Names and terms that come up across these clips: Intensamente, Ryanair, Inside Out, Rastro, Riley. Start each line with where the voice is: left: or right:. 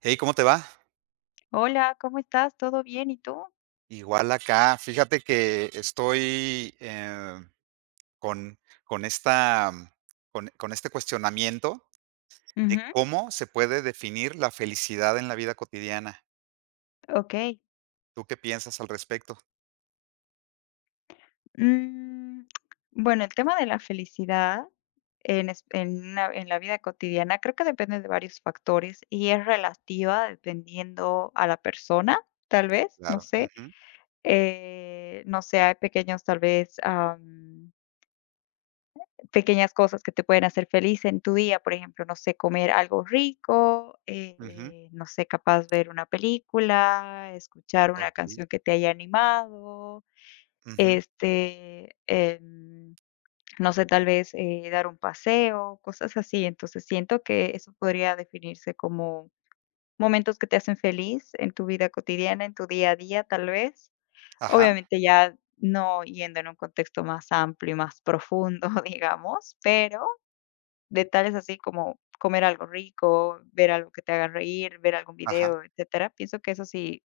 right: Hey, ¿cómo te va?
left: Hola, ¿cómo estás? ¿Todo bien? ¿Y tú?
right: Igual acá. Fíjate que estoy con, con esta, mm, con este cuestionamiento de
left: Ujú,
right: cómo se puede definir la felicidad en la vida cotidiana.
left: ok.
right: ¿Tú qué piensas al respecto?
left: Mm, bueno, el tema de la felicidad en, es- en una- en la vida cotidiana creo que depende de varios factores y es relativa dependiendo a la persona, tal vez, no
right: Claro.
left: sé.
right: Ujú,
left: No sé, hay pequeños tal vez pequeñas cosas que te pueden hacer feliz en tu día, por ejemplo, no sé, comer algo rico,
right: ujú,
left: no sé, capaz ver una película, escuchar una canción
right: ok,
left: que te haya animado,
right: ujú,
left: este, em, no sé, tal vez dar un paseo, cosas así. Entonces siento que eso podría definirse como momentos que te hacen feliz en tu vida cotidiana, en tu día a día, tal vez.
right: ajá,
left: Obviamente ya no yendo en un contexto más amplio y más profundo, digamos, pero detalles así como comer algo rico, ver algo que te haga reír, ver algún
right: ajá.
left: video, etcétera. Pienso que eso sí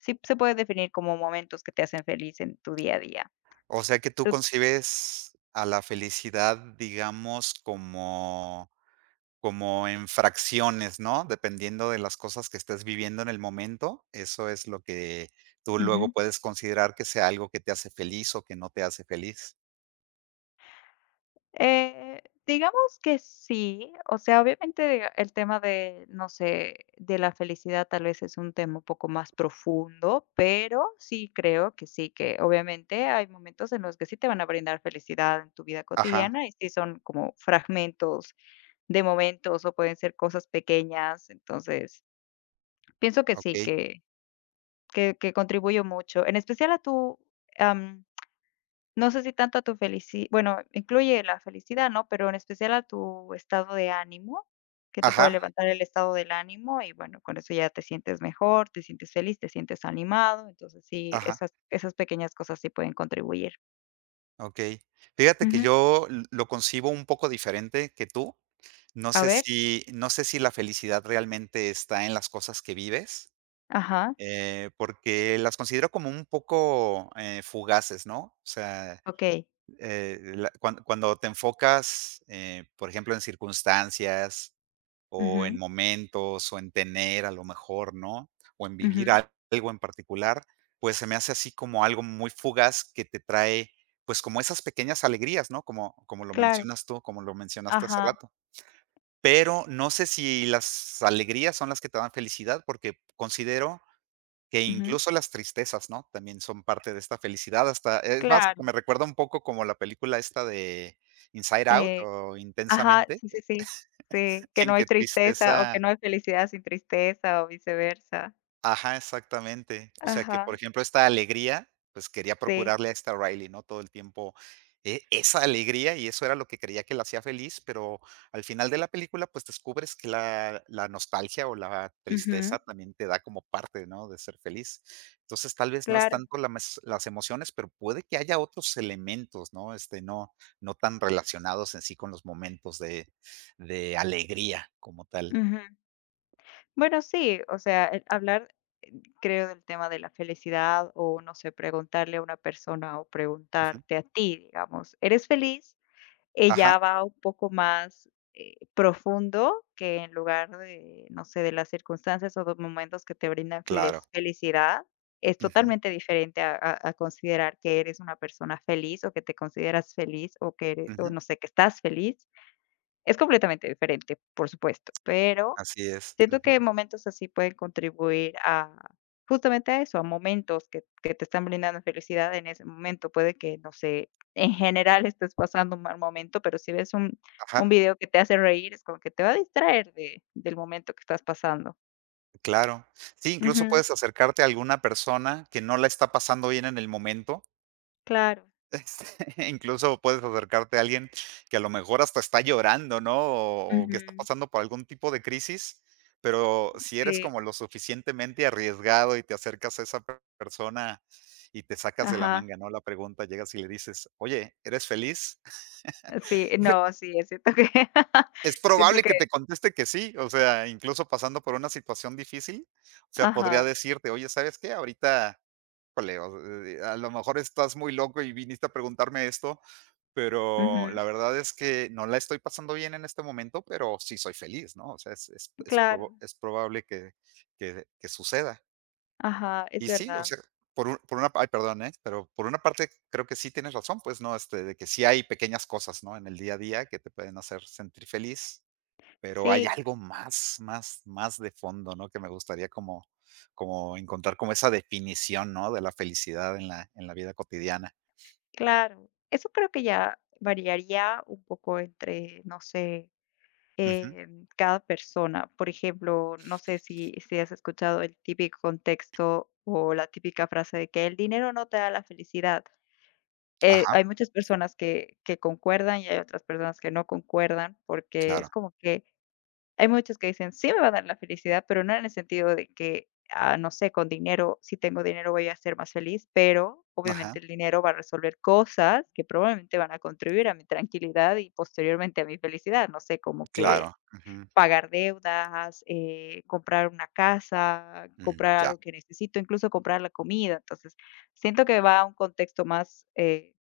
left: sí se puede definir como momentos que te hacen feliz en tu día a día.
right: O sea que tú
left: Tú
right: concibes a la felicidad, digamos, como como en fracciones, ¿no? Dependiendo de las cosas que estés viviendo en el momento, eso es lo que tú luego
left: ujú.
right: puedes considerar que sea algo que te hace feliz o que no te hace feliz.
left: Eh, digamos que sí, o sea, obviamente el tema de, no sé, de la felicidad tal vez es un tema un poco más profundo, pero sí creo que sí, que obviamente hay momentos en los que sí te van a brindar felicidad en tu vida
right: Ajá,
left: cotidiana y sí son como fragmentos de momentos o pueden ser cosas pequeñas, entonces pienso que sí,
right: okey.
left: que contribuyo mucho, en especial a tu... No sé si tanto a tu felici bueno, incluye la felicidad, ¿no? Pero en especial a tu estado de ánimo, que te puede
right: Ajá,
left: levantar el estado del ánimo y, bueno, con eso ya te sientes mejor, te sientes feliz, te sientes animado. Entonces, sí,
right: ajá,
left: esas pequeñas cosas sí pueden contribuir.
right: okey. Fíjate que
left: Ujú.
right: yo l lo concibo un poco diferente que tú.
left: A ver.
right: No sé si la felicidad realmente está en las cosas que vives,
left: Ajá.
right: porque las considero como un poco, fugaces, ¿no? O sea
left: Okey.
right: cuando te enfocas, por ejemplo, en circunstancias o en
left: Ujú,
right: momentos o en tener a lo mejor, ¿no? O en vivir
left: ujú.
right: algo en particular, pues se me hace así como algo muy fugaz que te trae, pues como esas pequeñas alegrías, ¿no? Como, como lo
left: Claro.
right: mencionas tú, como lo mencionaste hace
left: Ajá.
right: rato. Pero no sé si las alegrías son las que te dan felicidad, porque considero que
left: Ujú.
right: incluso las tristezas, ¿no? También son parte de esta felicidad, hasta es más, hasta
left: Claro.
right: me recuerda un poco como la película esta de Inside Out
left: Eh,
right: o
left: ajá,
right: Intensamente,
left: sí, sí, sí. Sí, que
right: en
left: no hay
right: que
left: tristeza o
right: tristeza
left: que no hay felicidad sin tristeza o viceversa.
right: ajá, exactamente. O sea que, por
left: Ajá.
right: ejemplo, esta alegría, pues, quería
left: Sí.
right: procurarle a esta Riley, ¿no? Todo el tiempo, esa alegría, y eso era lo que creía que la hacía feliz, pero al final de la película, pues, descubres que la nostalgia o la
left: Ujú.
right: tristeza también te da como parte, ¿no?, de ser feliz. Entonces, tal vez no es
left: Claro,
right: tanto la mes las emociones, pero puede que haya otros elementos, ¿no? Este, no tan relacionados en sí con los momentos de alegría como tal.
left: ujú. Bueno, sí, o sea, el hablar, eh, creo, del tema de la felicidad o, no sé, preguntarle a una persona o
right: Ujú.
left: preguntarte a ti, digamos, ¿eres feliz?
right: Ajá,
left: Ella va un poco más profundo que en lugar de, no sé, de las circunstancias o de momentos que te brindan
right: claro.
left: feles- felicidad. Es
right: Ujú,
left: totalmente diferente a considerar que eres una persona feliz o que te consideras feliz o que eres- o
right: ujú.
left: no sé, que estás feliz. Es completamente diferente, por supuesto, pero
right: Así es.
left: siento
right: Ujú.
left: que momentos así pueden contribuir a justamente a eso, a momentos que te están brindando felicidad en ese momento. Puede que, no sé, en general estés pasando un mal momento, pero si ves un
right: Ajá.
left: video que te hace reír, es como que te va a distraer de del momento que estás pasando.
right: Claro. Sí, incluso
left: Ujú,
right: puedes acercarte a alguna persona que no la está pasando bien en el momento.
left: claro.
right: Incluso puedes acercarte a alguien que a lo mejor hasta está llorando, ¿no? O que está
left: Ujú,
right: pasando por algún tipo de crisis, pero si eres
left: sí,
right: como lo suficientemente arriesgado y te acercas a esa persona y te sacas de la
left: ajá.
right: manga, ¿no? La pregunta, llegas y le dices, oye, ¿eres feliz?
left: Sí, no, sí, siento que
right: Es
left: siento
right: probable
left: que
right: que te conteste que sí, o sea, incluso pasando por una situación difícil, o sea, podría
left: ajá,
right: decirte: "Oye, ¿sabes qué? Ahorita, híjole, o a lo mejor estás muy loco y viniste a preguntarme esto, pero
left: ujú,
right: la verdad es que no la estoy pasando bien en este momento, pero sí soy feliz", ¿no? O sea,
left: claro,
right: es probable que suceda.
left: ajá, es
right: Y sí, o
left: verdad.
right: sea, por un por una ay, perdón, ¿eh? Pero por una parte creo que sí tienes razón, pues, ¿no? Este, de que sí hay pequeñas cosas, ¿no? En el día a día que te pueden hacer sentir feliz. Pero hay
left: Sí.
right: algo más de fondo, ¿no? Que me gustaría como como encontrar como esa definición, ¿no? De la felicidad en la vida cotidiana.
left: Claro, eso creo que ya variaría un poco entre, no sé,
right: Ujú.
left: cada persona. Por ejemplo, no sé si, si has escuchado el típico contexto o la típica frase de que el dinero no te da la felicidad. Hay
right: Ajá,
left: muchas personas que concuerdan y hay otras personas que no concuerdan porque
right: claro.
left: es como que hay muchos que dicen: "Sí me va a dar la felicidad", pero no en el sentido de que, ah, no sé, con dinero, si tengo dinero voy a ser más feliz, pero
right: Ajá,
left: obviamente el dinero va a resolver cosas que probablemente van a contribuir a mi tranquilidad y posteriormente a mi felicidad, no sé, como que
right: claro. Ujú.
left: pagar deudas, comprar una casa,
right: Mm,
left: comprar
right: ya.
left: algo que necesito, incluso comprar la comida. Entonces, siento que va a un contexto más,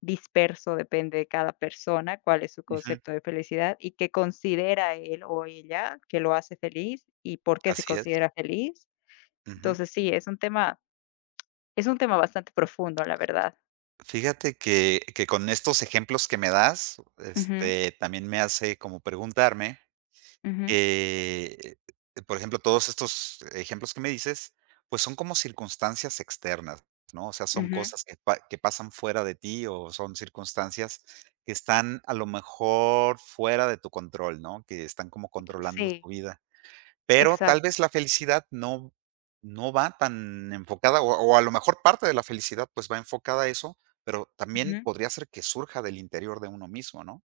left: disperso, depende de cada persona, cuál es su
right: Ujú.
left: concepto de felicidad y qué considera él o ella que lo hace feliz y por qué se
right: Así es.
left: considera feliz.
right: Ujú.
left: Entonces, sí, es un tema bastante profundo, la verdad.
right: Fíjate que con estos ejemplos que me das,
left: Ujú,
right: este, también me hace como preguntarme
left: ujú,
right: Eh, por ejemplo, todos estos ejemplos que me dices, pues, son como circunstancias externas, ¿no? O sea, son
left: ujú.
right: cosas que pa que pasan fuera de ti, o son circunstancias que están, a lo mejor, fuera de tu control, ¿no? Que están como controlando
left: Sí,
right: tu vida. Pero tal
left: exacto.
right: vez la felicidad no va tan enfocada, o a lo mejor parte de la felicidad, pues, va enfocada a eso, pero también
left: Ujú.
right: podría ser que surja del interior de uno mismo, ¿no?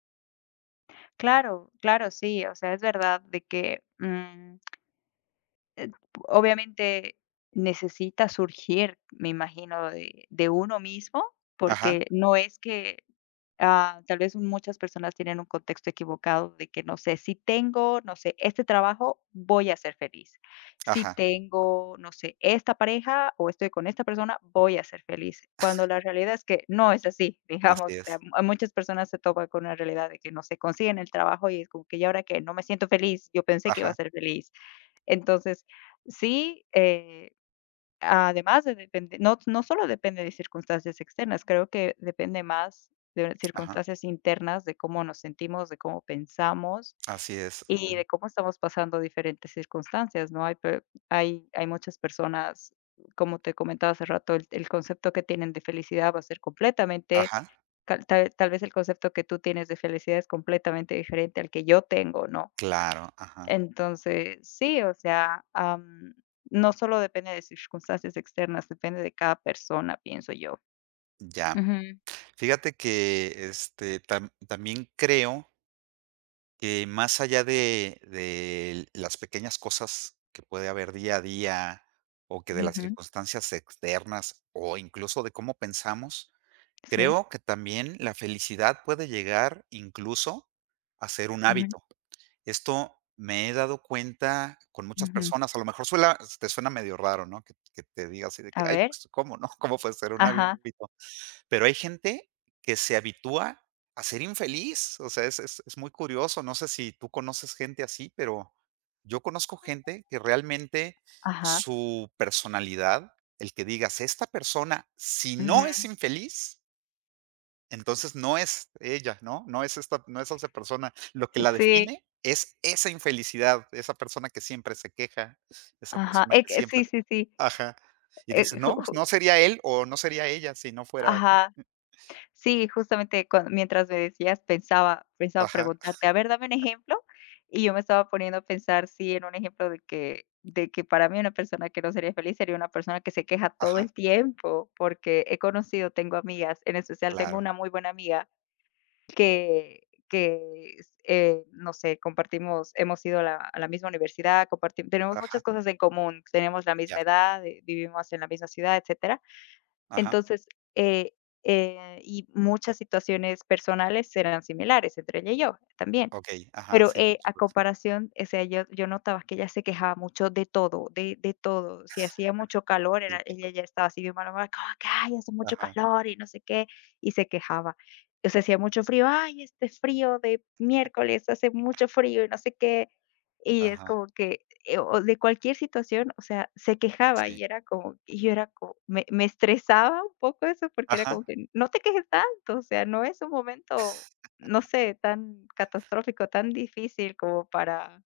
left: Claro, claro, sí, o sea, es verdad de que, obviamente necesita surgir, me imagino, de uno mismo,
right: Ajá,
left: porque no es que Ah, tal vez muchas personas tienen un contexto equivocado de que, no sé, si tengo, no sé, este trabajo, voy a ser feliz. Si
right: ajá,
left: tengo, no sé, esta pareja o estoy con esta persona, voy a ser feliz. Cuando la realidad es que no es así,
right: así
left: digamos, o sea,
right: es.
left: mu- a muchas personas se topan con una realidad de que no se consiguen el trabajo y es como que, ya ahora que No me siento feliz, yo pensé que iba a
right: Ajá,
left: ser feliz. Entonces, sí, además de depende no solo depende de circunstancias externas, creo que depende más de
right: ajá.
left: circunstancias internas, de cómo nos sentimos, de cómo pensamos
right: Así es.
left: y
right: Ujú.
left: de cómo estamos pasando diferentes circunstancias, ¿no? Hay pe hay muchas personas, como te comentaba hace rato, el concepto que tienen de felicidad va a ser completamente
right: Ajá.
left: cal- tal vez el concepto que tú tienes de felicidad es completamente diferente al que yo tengo, ¿no?
right: Claro, ajá.
left: Entonces, sí, o sea, am, no solo depende de circunstancias externas, depende de cada persona, pienso yo.
right: Ya.
left: Ujú,
right: Fíjate que, este, también creo que más allá de las pequeñas cosas que puede haber día a día, o que de las
left: ujú,
right: circunstancias externas, o incluso de cómo pensamos,
left: sí,
right: creo que también la felicidad puede llegar incluso a ser un
left: ujú,
right: hábito. Esto me he dado cuenta con muchas
left: ujú.
right: personas, a lo mejor suela te suena medio raro, ¿no? que te diga así de que:
left: A
right: "Ay,
left: ver,
right: pues, ¿cómo, no? ¿Cómo puede ser un
left: ajá,
right: hábito?". Pero hay gente que se habitúa a ser infeliz, o sea, es muy curioso, no sé si tú conoces gente así, pero yo conozco gente que realmente
left: ajá,
right: su personalidad, el que digas: "Esta persona, si no
left: ujú,
right: es infeliz, entonces, no es ella, ¿no? No es esta no es esa persona. Lo que la
left: sí,
right: define es esa infelicidad, esa persona que siempre se queja, esa
left: ajá,
right: persona que
left: que
right: siempre
left: sí, sí, sí,
right: ajá. Y dices:
left: ju
right: "No, pues,
left: ju
right: no sería él o no sería ella si no fuera así".
left: ajá. Sí, justamente cuan mientras me decías, pensaba
right: Ajá,
left: preguntarte, a ver, dame un ejemplo, y yo me estaba poniendo a pensar, sí, en un ejemplo de que para mí una persona que no sería feliz sería una persona que se queja todo
right: ajá,
left: el tiempo, porque he conocido, tengo amigas, en especial tengo
right: claro,
left: una muy buena amiga que no sé, compartimos hemos ido a la misma universidad, compartimos, tenemos
right: ajá,
left: muchas cosas en común, tenemos la
right: ya,
left: misma edad, vivimos en la misma ciudad, etcétera,
right: ajá,
left: entonces, eh, y muchas situaciones personales serán similares entre ella y yo también.
right: okey, ajá,
left: Pero,
right: sí, por
left: a
right: supuesto,
left: comparación, o sea, yo notaba que ella se quejaba mucho de todo, de todo. Si hacía mucho calor, era ella
right: típico.
left: ya estaba así de malhumorada, como que: "Ay, hace mucho
right: Ajá,
left: calor y no sé qué", y se quejaba. O sea, hacía mucho frío: "Ay, este frío de miércoles, hace mucho frío y no sé qué". Y es
right: ajá,
left: como que, o de cualquier situación, o sea, se quejaba
right: sí,
left: y era como y yo era como me estresaba un poco eso porque era
right: ajá,
left: como que: "No te quejes tanto, o sea, no es un momento no sé, tan catastrófico, tan difícil como para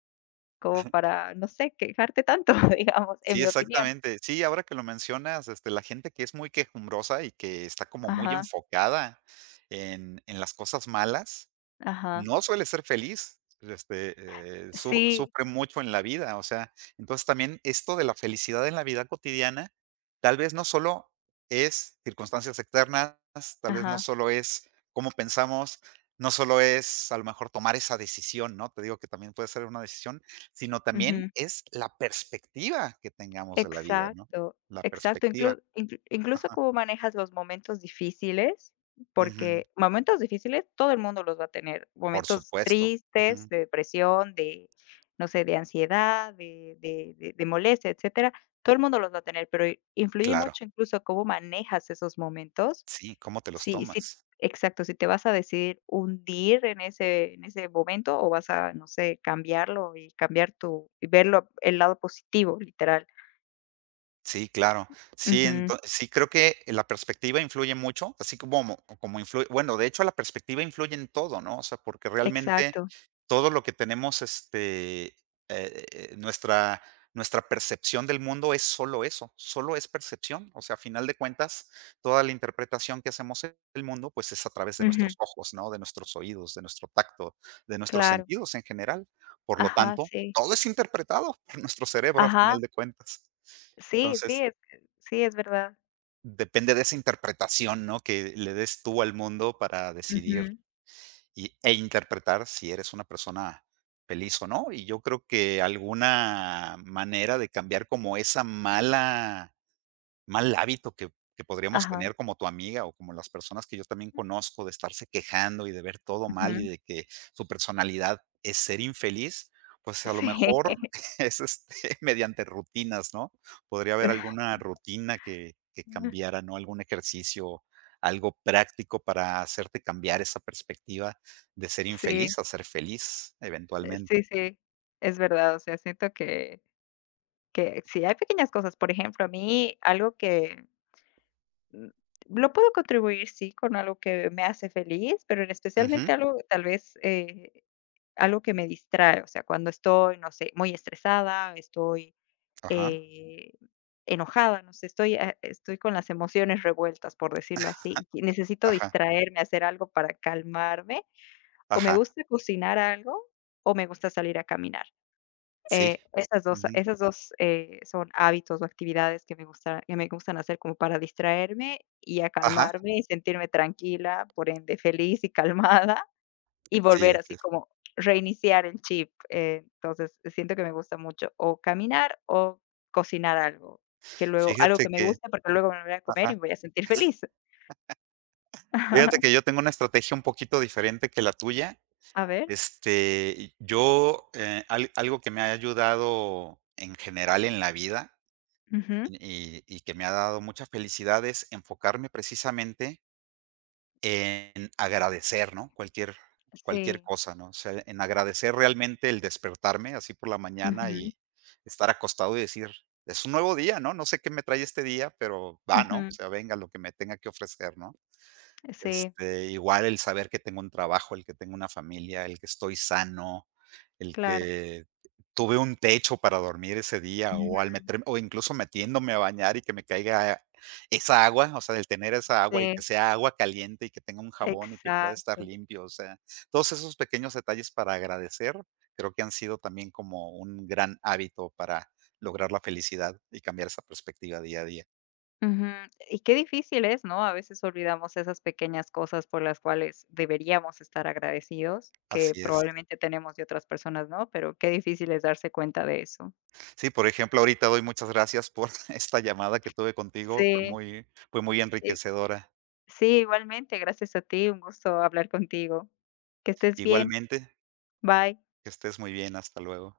left: no sé, quejarte tanto, digamos, en
right: sí,
left: mi opinión.
right: exactamente. Sí, ahora que lo mencionas, este, la gente que es muy quejumbrosa y que está como muy
left: Ajá,
right: enfocada en las cosas malas
left: ajá.
right: no suele ser feliz, este, su
left: Sí,
right: sufre mucho en la vida, o sea, entonces también esto de la felicidad en la vida cotidiana, tal vez no solo es circunstancias externas, tal vez no
left: ajá,
right: solo es cómo pensamos, no solo es a lo mejor tomar esa decisión, ¿no? Te digo que también puede ser una decisión, sino también es la perspectiva que tengamos de la vida, ¿no?
left: Exacto,
right: La
left: exacto.
right: perspectiva.
left: Incluso cómo manejas los momentos difíciles,
right: Ujú.
left: porque momentos difíciles todo el mundo los va a tener,
right: Por
left: momentos
right: supuesto.
left: tristes,
right: Ujú.
left: de depresión, de, no sé, de ansiedad, de molestia, etcétera, todo el mundo los va a tener, pero i- influye
right: Claro.
left: mucho incluso cómo manejas esos momentos.
right: Sí, ¿cómo te los
left: Sí, sí.
right: tomas?
left: Exacto, si te vas a decidir hundir en ese momento o vas a, no sé, cambiarlo y cambiar tu y verlo el lado positivo, literal.
right: Sí, claro. Sí,
left: Ujú.
right: ento sí, creo que la perspectiva influye mucho, así como como influye bueno, de hecho, la perspectiva influye en todo, ¿no? O sea, porque realmente
left: Exacto.
right: todo lo que tenemos, este, nuestra percepción del mundo es solo eso, solo es percepción. O sea, a final de cuentas, toda la interpretación que hacemos del mundo, pues, es a través de
left: Ujú,
right: nuestros ojos, ¿no? De nuestros oídos, de nuestro tacto, de nuestros
left: claro.
right: sentidos en general. Por lo
left: Ajá,
right: tanto,
left: sí.
right: todo es interpretado por nuestro cerebro, a
left: Ajá.
right: final de cuentas.
left: Sí,
right: Entonces,
left: sí, es verdad.
right: depende de esa interpretación, ¿no? Que le des tú al mundo para decidir
left: Ujú.
right: e interpretar si eres una persona feliz o no. Y yo creo que alguna manera de cambiar como esa mal hábito que podríamos
left: Ajá,
right: tener como tu amiga o como las personas que yo también conozco de estarse quejando y de ver todo mal y
left: ujú.
right: de que su personalidad es ser infeliz, pues a lo
left: Sí.
right: mejor es, este, mediante rutinas, ¿no? Podría haber alguna rutina que cambiara, ¿no? Algún ejercicio, algo práctico para hacerte cambiar esa perspectiva de ser
left: Sí,
right: infeliz a ser feliz eventualmente.
left: sí, sí, es verdad. O sea, siento que sí hay pequeñas cosas. Por ejemplo, a mí algo que, mm, lo puedo contribuir, sí, con algo que me hace feliz, pero en
right: Ujú.
left: especialmente algo, tal vez, algo que me distrae. O sea, cuando estoy, no sé, muy estresada, estoy
right: Ajá,
left: eh, enojada, no sé, estoy, ah, estoy con las emociones revueltas, por decirlo así, y necesito
right: ajá,
left: distraerme, hacer algo para calmarme, o me
right: ajá.
left: gusta cocinar algo, o me gusta salir a caminar.
right: Sí. Ujú.
left: Esas dos son hábitos o actividades que me gustan hacer como para distraerme y
right: Ajá.
left: acalmarme y sentirme tranquila, por ende feliz y calmada y
right: Sí,
left: volver
right: así
left: así
right: es.
left: como reiniciar el chip, entonces siento que me gusta mucho o caminar o cocinar algo, que luego algo
right: Fíjate
left: que me
right: que
left: gusta, porque luego me lo voy a comer
right: ajá.
left: y me voy a sentir feliz.
right: Fíjate que yo tengo una estrategia un poquito diferente que la tuya.
left: A ver,
right: Este, yo, al algo que me ha ayudado en general en la vida,
left: ujú,
right: y que me ha dado mucha felicidad es enfocarme precisamente en agradecer, ¿no? Cualquier cualquier
left: sí,
right: cosa, ¿no? O sea, en agradecer realmente el despertarme así por la mañana
left: ujú,
right: y estar acostado y decir: "Es un nuevo día, ¿no? No sé qué me trae este día, pero va, ¿no? O
left: ujú,
right: sea, venga lo que me tenga que ofrecer", ¿no?
left: sí,
right: Este, igual el saber que tengo un trabajo, el que tengo una familia, el que estoy sano, el
left: claro,
right: que tuve un techo para dormir ese día, o
left: ujú,
right: al meter o incluso metiéndome a bañar y que me caiga esa agua, o sea, el tener esa agua y que
left: sí,
right: sea agua caliente y que tenga un jabón y que pueda estar
left: exacto,
right: limpio, o sea, todos esos pequeños detalles para agradecer, creo que han sido también como un gran hábito para lograr la felicidad y cambiar esa perspectiva día a día.
left: ujú. Y qué difícil es, ¿no? A veces olvidamos esas pequeñas cosas por las cuales deberíamos estar agradecidos, que
right: Así es.
left: probablemente tenemos de otras personas, ¿no? Pero qué difícil es darse cuenta de eso.
right: Sí, por ejemplo, ahorita doy muchas gracias por esta llamada que tuve contigo,
left: Sí,
right: fue muy
left: y
right: enriquecedora.
left: sí, igualmente, gracias a ti, un gusto hablar contigo. Que estés bien,
right: Igualmente,
left: bye.
right: que estés muy bien, hasta luego.